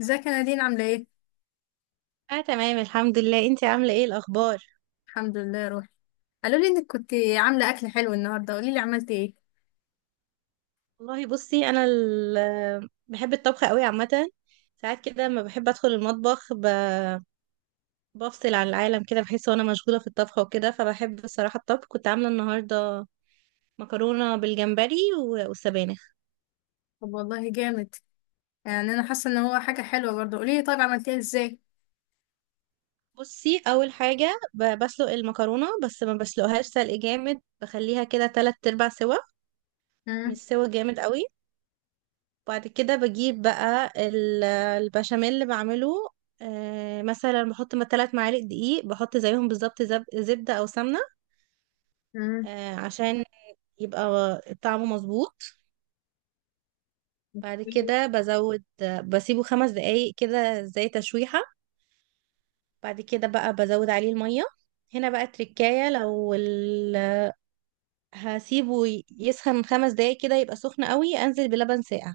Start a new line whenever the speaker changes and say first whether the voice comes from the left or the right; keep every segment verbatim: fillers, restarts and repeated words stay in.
left: ازيك يا نادين عاملة ايه؟
right: اه، تمام، الحمد لله. انتي عامله ايه الاخبار؟
left: الحمد لله يا روحي. قالوا لي انك كنت عاملة اكل حلو النهاردة، قولي لي عملتي ايه؟
right: والله بصي، انا ال- آه، بحب الطبخ قوي عامه. ساعات كده لما بحب ادخل المطبخ ب- بفصل عن العالم كده، بحس وانا مشغوله في الطبخ وكده، فبحب الصراحه الطبخ. كنت عامله النهارده مكرونه بالجمبري و- والسبانخ.
left: طب والله جامد. يعني انا حاسة ان هو حاجة حلوة برضه، قولي لي طيب عملتيها ازاي؟
right: بصي، اول حاجه ب- بسلق المكرونه، بس ما بسلقهاش سلق جامد، بخليها كده تلات ارباع سوا، مش
left: امم.
right: سوا جامد قوي. بعد كده بجيب بقى ال- البشاميل اللي بعمله. آه، مثلا بحط ما تلات معالق دقيق، بحط زيهم بالظبط زب- زبدة أو سمنة،
left: امم.
right: آه، عشان يبقى طعمه مظبوط. بعد كده بزود، بسيبه خمس دقايق كده زي تشويحة. بعد كده بقى بزود عليه المية. هنا بقى التركاية. لو ال... هسيبه يسخن خمس دقايق كده يبقى سخن قوي، أنزل بلبن ساقع،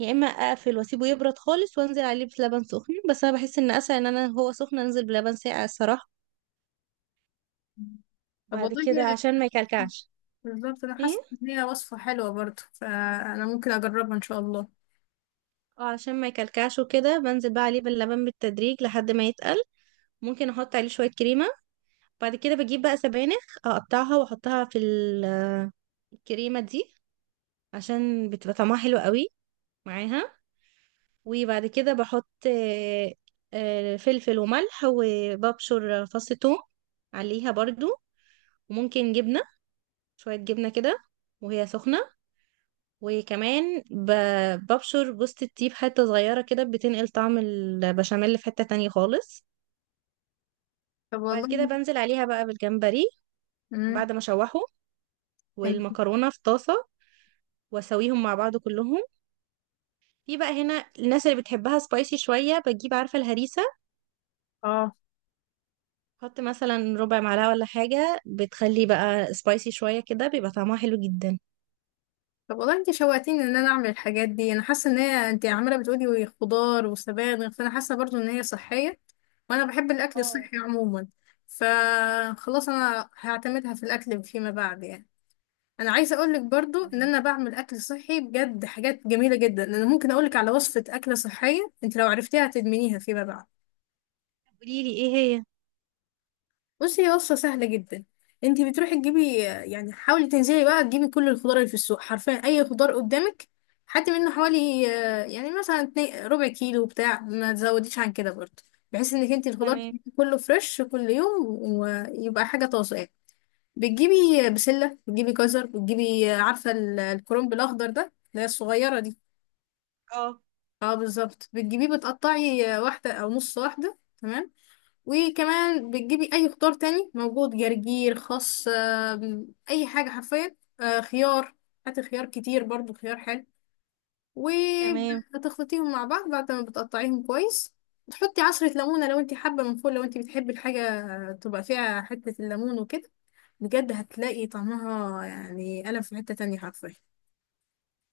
right: يا اما اقفل واسيبه يبرد خالص وانزل عليه بلبن سخن، بس انا بحس ان اسهل ان انا هو سخن انزل بلبن ساقع الصراحه.
left: طب
right: بعد
left: والله
right: كده عشان ما يكلكعش.
left: بالظبط انا
right: ايه.
left: حاسة ان هي وصفة حلوة برضه، فانا ممكن اجربها ان شاء الله.
right: اه، عشان ما يكلكعش وكده بنزل بقى عليه باللبن بالتدريج لحد ما يتقل. ممكن احط عليه شويه كريمه. بعد كده بجيب بقى سبانخ، اقطعها واحطها في ال- الكريمه دي، عشان بتبقى طعمها حلو قوي معاها. وبعد كده بحط آه، آه، فلفل وملح، وببشر فص ثوم عليها برضو. وممكن جبنه، شوية جبنة كده وهي سخنة. وكمان ب- ببشر جوزة الطيب حتة صغيرة كده، بتنقل طعم البشاميل في حتة تانية خالص.
left: طب
right: بعد كده
left: والله.
right: بنزل عليها بقى بالجمبري
left: امم.
right: بعد ما اشوحه، والمكرونة في طاسة، واسويهم مع بعض كلهم. في بقى هنا الناس اللي بتحبها سبايسي شوية، بتجيب، عارفة الهريسة،
left: اه.
right: حط مثلا ربع معلقة ولا حاجة، بتخلي بقى سبايسي شوية كده، بيبقى طعمها حلو جدا.
left: طب والله انت شوقتيني ان انا اعمل الحاجات دي، انا حاسه ان هي، انت عماله بتقولي خضار وسبانخ، فانا حاسه برضو ان هي صحيه، وانا بحب الاكل
right: اه.
left: الصحي عموما. فخلاص انا هعتمدها في الاكل فيما بعد يعني. انا عايزه اقول لك برضو ان انا بعمل اكل صحي بجد، حاجات جميله جدا. انا ممكن اقول لك على وصفه اكله صحيه، انت لو عرفتيها هتدمنيها فيما بعد.
right: قوليلي ايه هي؟
left: بصي هي وصفة سهلة جدا. انت بتروحي تجيبي يعني، حاولي تنزلي بقى تجيبي كل الخضار اللي في السوق، حرفيا اي خضار قدامك. حتى منه حوالي آه، يعني مثلا اتنين- ربع كيلو بتاع، ما تزوديش عن كده برضه. بحيث انك انت الخضار
right: تمام.
left: كله فريش كل يوم، ويبقى حاجة طازة يعني. بتجيبي بسلة، بتجيبي جزر، بتجيبي آه، عارفة ال- الكرنب الأخضر ده اللي هي الصغيرة دي؟
right: اه،
left: اه بالظبط. بتجيبيه بتقطعي آه، واحدة أو نص واحدة. تمام. وكمان بتجيبي اي خضار تاني موجود، جرجير، خس، آم، اي حاجه حرفيا، آه، خيار. هاتي خيار كتير برضو، خيار حلو.
right: تمام.
left: وبتخلطيهم مع بعض بعد ما بتقطعيهم كويس. تحطي عصرة ليمونة لو انت حابة من فوق، لو انت بتحبي الحاجة تبقى فيها حتة الليمون وكده. بجد هتلاقي طعمها يعني قلم، في حتة تانية حرفيا.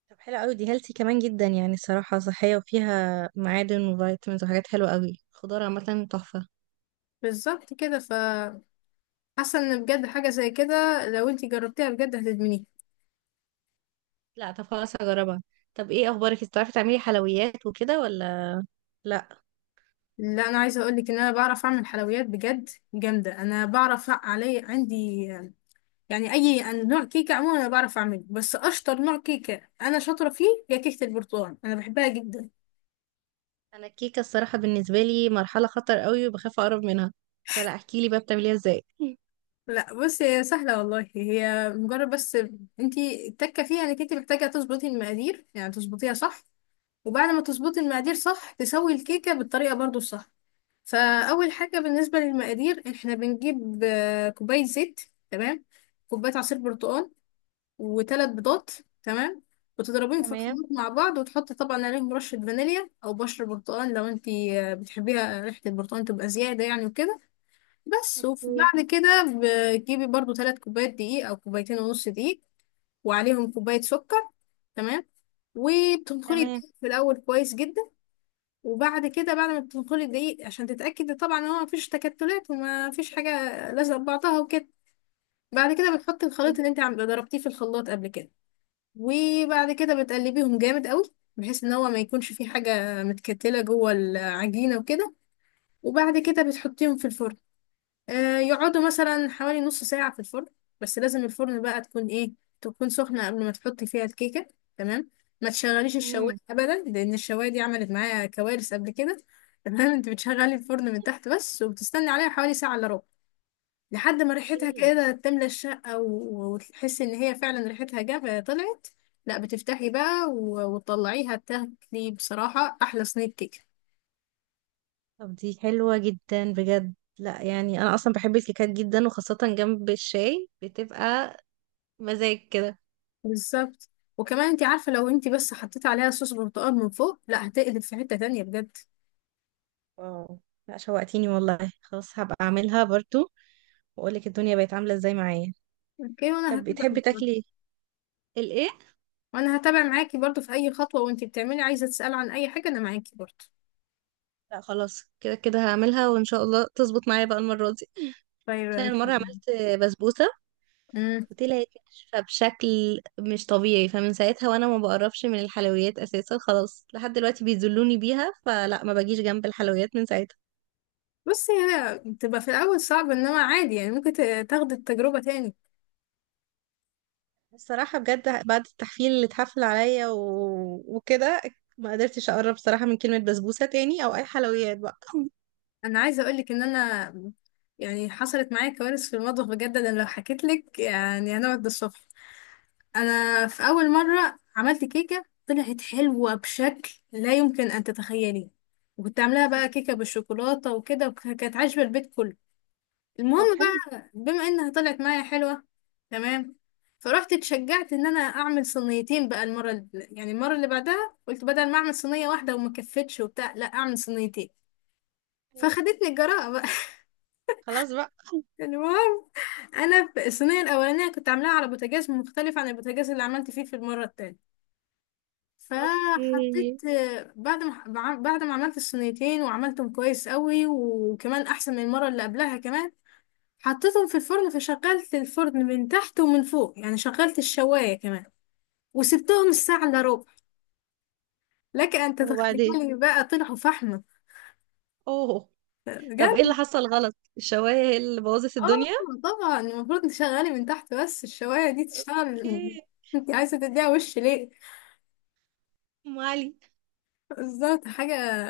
right: طب حلو قوي، دي هيلثي كمان جدا يعني، صراحة صحية وفيها معادن وفيتامينز وحاجات حلوة قوي، خضار عامة تحفة.
left: بالظبط كده. فحاسة ان بجد حاجة زي كده، لو انت جربتيها بجد هتدمنيها.
right: لا طب خلاص، هجربها. طب ايه اخبارك؟ انت بتعرفي تعملي حلويات وكده ولا لا؟
left: لا انا عايزه اقول لك ان انا بعرف اعمل حلويات بجد جامده. انا بعرف، علي عندي يعني اي نوع كيكه عموما انا بعرف اعمله، بس اشطر نوع كيكه انا شاطره فيه هي كيكه البرتقال، انا بحبها جدا.
right: انا الكيكة الصراحة بالنسبة لي مرحلة خطر قوي، وبخاف اقرب منها، فلا. احكي لي بقى بتعمليها ازاي.
left: لا بصي هي سهله والله، هي مجرد بس انتي التكه فيها انك انتي محتاجه تظبطي المقادير، يعني تظبطيها صح. وبعد ما تظبطي المقادير صح تسوي الكيكه بالطريقه برضو الصح. فاول حاجه بالنسبه للمقادير احنا بنجيب آه، كوبايه زيت، تمام، كوبايه عصير برتقال، وثلاث بيضات، تمام، وتضربيهم في
right: تمام.
left: الخلاط مع بعض. وتحطي طبعا عليهم رشة فانيليا أو بشر برتقال لو انتي آه، بتحبيها ريحة البرتقال تبقى زيادة يعني وكده. بس.
right: اوكي.
left: وبعد كده بتجيبي برضو ثلاث كوبايات دقيق أو كوبايتين ونص دقيق، وعليهم كوباية سكر. تمام. وبتنخلي
right: تمام.
left: الدقيق في الأول كويس جدا. وبعد كده بعد ما بتنخلي الدقيق عشان تتأكدي طبعا إن هو مفيش تكتلات ومفيش حاجة لازقة في بعضها وكده. بعد كده بتحطي الخليط اللي انت عم- ضربتيه في الخلاط قبل كده. وبعد كده بتقلبيهم جامد قوي بحيث ان هو ما يكونش فيه حاجة متكتلة جوه العجينة وكده. وبعد كده بتحطيهم في الفرن، آه يقعدوا مثلا حوالي نص ساعة في الفرن. بس لازم الفرن بقى تكون ايه، تكون سخنة قبل ما تحطي فيها الكيكة. تمام. ما تشغليش الشواية
right: امم.
left: ابدا، لان الشواية دي عملت معايا كوارث قبل كده تمام، انت بتشغلي الفرن من تحت بس وبتستني عليها حوالي ساعة الا ربع، لحد ما ريحتها
right: ايه.
left: كده تملى الشقة و- وتحس ان هي فعلا ريحتها جا طلعت. لا بتفتحي بقى و- وتطلعيها تاكلي بصراحة احلى صينية كيكة.
right: طب دي حلوة جدا بجد. لا يعني انا اصلا بحب الكيكات جدا، وخاصة جنب الشاي بتبقى مزاج كده.
left: بالظبط. وكمان انت عارفة لو انت بس حطيتي عليها صوص برتقال من فوق، لا هتقلب في حتة تانية بجد.
right: واو. لا شوقتيني والله، خلاص هبقى اعملها برضو، واقولك الدنيا بقت عامله ازاي معايا.
left: اوكي وانا
right: طب
left: هتابع
right: بتحبي
left: معاكي.
right: تاكلي الايه؟
left: وانا هتابع معاكي برضو في اي خطوة، وانت بتعملي عايزة تسألي عن اي حاجة انا معاكي برضو.
right: لا خلاص، كده كده هعملها وان شاء الله تظبط معايا بقى المره دي. عشان
left: طيب.
right: المره عملت بسبوسه
left: امم.
right: وطلعت ناشفه بشكل مش طبيعي، فمن ساعتها وانا ما بقربش من الحلويات اساسا، خلاص لحد دلوقتي بيذلوني بيها، فلا ما باجيش جنب الحلويات من ساعتها.
left: بس هي بتبقى في الاول صعب انما عادي يعني، ممكن ت- تاخدي التجربة تاني.
right: الصراحه بجد، بعد التحفيل اللي اتحفل عليا و... وكده، ما قدرتش اقرب صراحه من كلمه بسبوسه تاني او اي حلويات بقى.
left: انا عايزه اقول لك ان انا يعني حصلت معايا كوارث في المطبخ بجد، انا لو حكيت لك يعني هنقعد للصبح. انا في اول مره عملت كيكه طلعت حلوه بشكل لا يمكن ان تتخيليه. وكنت عاملاها بقى كيكه بالشوكولاته وكده، وكانت عاجبه البيت كله. المهم
right: طب حلو.
left: بقى بما انها طلعت معايا حلوه، تمام، فرحت اتشجعت ان انا اعمل صينيتين بقى المره اللي يعني المره اللي بعدها. قلت بدل ما اعمل صينيه واحده وما كفتش وبتاع، لا اعمل صينيتين. فخدتني الجراءه بقى.
right: خلاص بقى.
left: المهم، انا في الصينيه الاولانيه كنت عاملاها على بوتاجاز مختلف عن البوتاجاز اللي عملت فيه في المره التانية.
right: اوكي.
left: فحطيت، بعد ما بع- بعد ما عملت الصينيتين وعملتهم كويس قوي وكمان احسن من المره اللي قبلها كمان، حطيتهم في الفرن. فشغلت الفرن من تحت ومن فوق، يعني شغلت الشوايه كمان. وسبتهم الساعه الا ربع، لك ان تتخيلي
right: وبعدين.
left: بقى طلعوا فحمه
right: اوه. طب ايه اللي
left: بجد.
right: حصل غلط؟ الشواية هي اللي بوظت
left: اه
right: الدنيا؟
left: طبعا المفروض تشغلي من تحت بس، الشوايه دي تشتغل
right: اوكي.
left: انت عايزه تديها وش ليه.
right: ام علي.
left: بالظبط حاجة.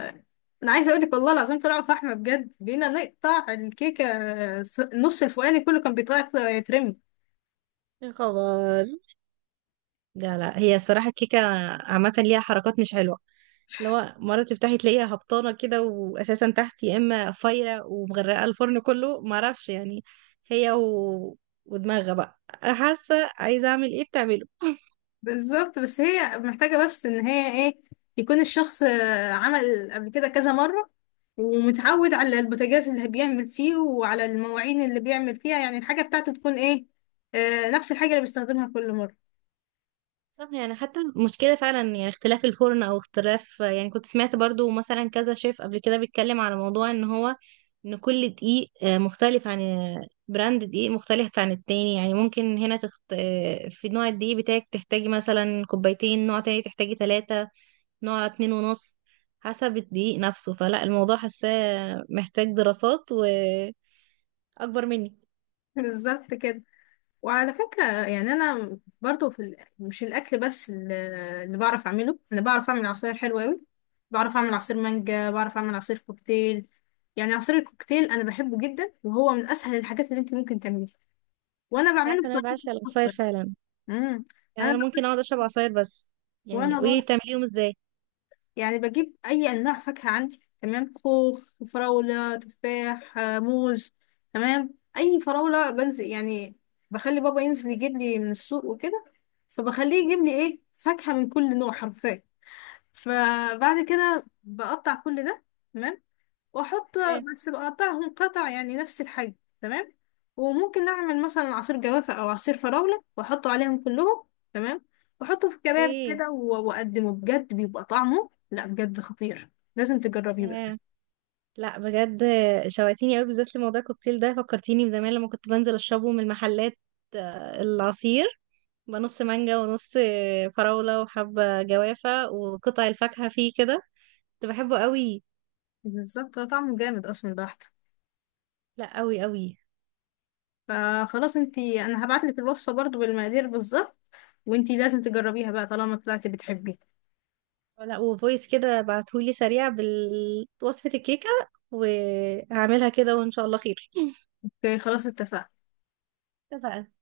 left: أنا عايزة أقولك والله العظيم طلعوا فحمة بجد، بقينا نقطع الكيكة، ص- النص الفوقاني كله كان بيطلع يترمي.
right: يا خبر. لا لا، هي الصراحة الكيكة عامة ليها حركات مش حلوة. لو مرة تفتحي تلاقيها هبطانة كده، وأساسا تحت يا إما فايرة ومغرقة الفرن كله، معرفش يعني. هي و... ودماغها بقى، أنا حاسة عايزة أعمل إيه بتعمله.
left: بالظبط بس هي محتاجة بس إن هي إيه، يكون الشخص آه، عمل قبل كده كذا مرة ومتعود على البوتاجاز اللي بيعمل فيه وعلى المواعين اللي بيعمل فيها، يعني الحاجة بتاعته تكون إيه، آه، نفس الحاجة اللي بيستخدمها كل مرة.
right: صح، يعني حتى المشكلة فعلا يعني اختلاف الفرن، او اختلاف يعني. كنت سمعت برضو مثلا كذا شيف قبل كده بيتكلم على موضوع ان هو، ان كل دقيق آه، مختلف عن آه، براند دقيق، مختلف عن التاني. يعني ممكن هنا تخت... آه، في نوع الدقيق بتاعك تحتاجي مثلا كوبايتين، نوع تاني تحتاجي ثلاثة، نوع اتنين ونص، حسب الدقيق نفسه. فلا الموضوع حاساه محتاج دراسات، واكبر مني.
left: بالظبط كده. وعلى فكرة يعني أنا برضو في ال... مش الأكل بس ال- اللي بعرف أعمله، أنا بعرف أعمل عصاير حلوة أوي. بعرف أعمل عصير مانجا، بعرف أعمل عصير كوكتيل. يعني عصير الكوكتيل أنا بحبه جدا، وهو من أسهل الحاجات اللي أنت ممكن تعمليها. وأنا
right: انت عارفة
left: بعمله
right: إن انا
left: بطريقتي
right: بعشق العصاير
left: الخاصة.
right: فعلا؟
left: امم.
right: يعني
left: أنا
right: انا ممكن اقعد اشرب عصاير بس. يعني
left: وأنا
right: قولي لي
left: برضو
right: بتعمليهم ازاي.
left: يعني بجيب أي أنواع فاكهة عندي، تمام، خوخ، فراولة، تفاح، آه، موز، تمام، أي فراولة بنزل يعني، بخلي بابا ينزل يجيب لي من السوق وكده. فبخليه يجيب لي إيه فاكهة من كل نوع حرفيا. فبعد كده بقطع كل ده، تمام، واحط،
right: تمام.
left: بس بقطعهم قطع يعني نفس الحجم، تمام. وممكن اعمل مثلا عصير جوافة او عصير فراولة واحطه عليهم كلهم، تمام، واحطه في كباب
right: اوكي.
left: كده و- واقدمه، بجد بيبقى طعمه لا بجد خطير. لازم تجربيه بقى.
right: ياه. لا بجد شوقتيني قوي، بالذات لموضوع الكوكتيل ده. فكرتيني بزمان لما كنت بنزل اشربه من المحلات، آه، العصير بقى نص مانجا ونص فراولة وحبة جوافة وقطع الفاكهة فيه كده. كنت بحبه قوي.
left: بالظبط هو طعمه جامد اصلا بحت.
right: لا قوي قوي.
left: فخلاص انتي انا هبعتلك الوصفة برضو بالمقادير بالظبط، وانتي لازم تجربيها بقى طالما طلعتي بتحبيها.
right: لا وفويس كده بعتهولي سريع بوصفة الكيكة، وهعملها كده وان شاء الله خير.
left: اوكي خلاص اتفقنا.
right: اتفقنا.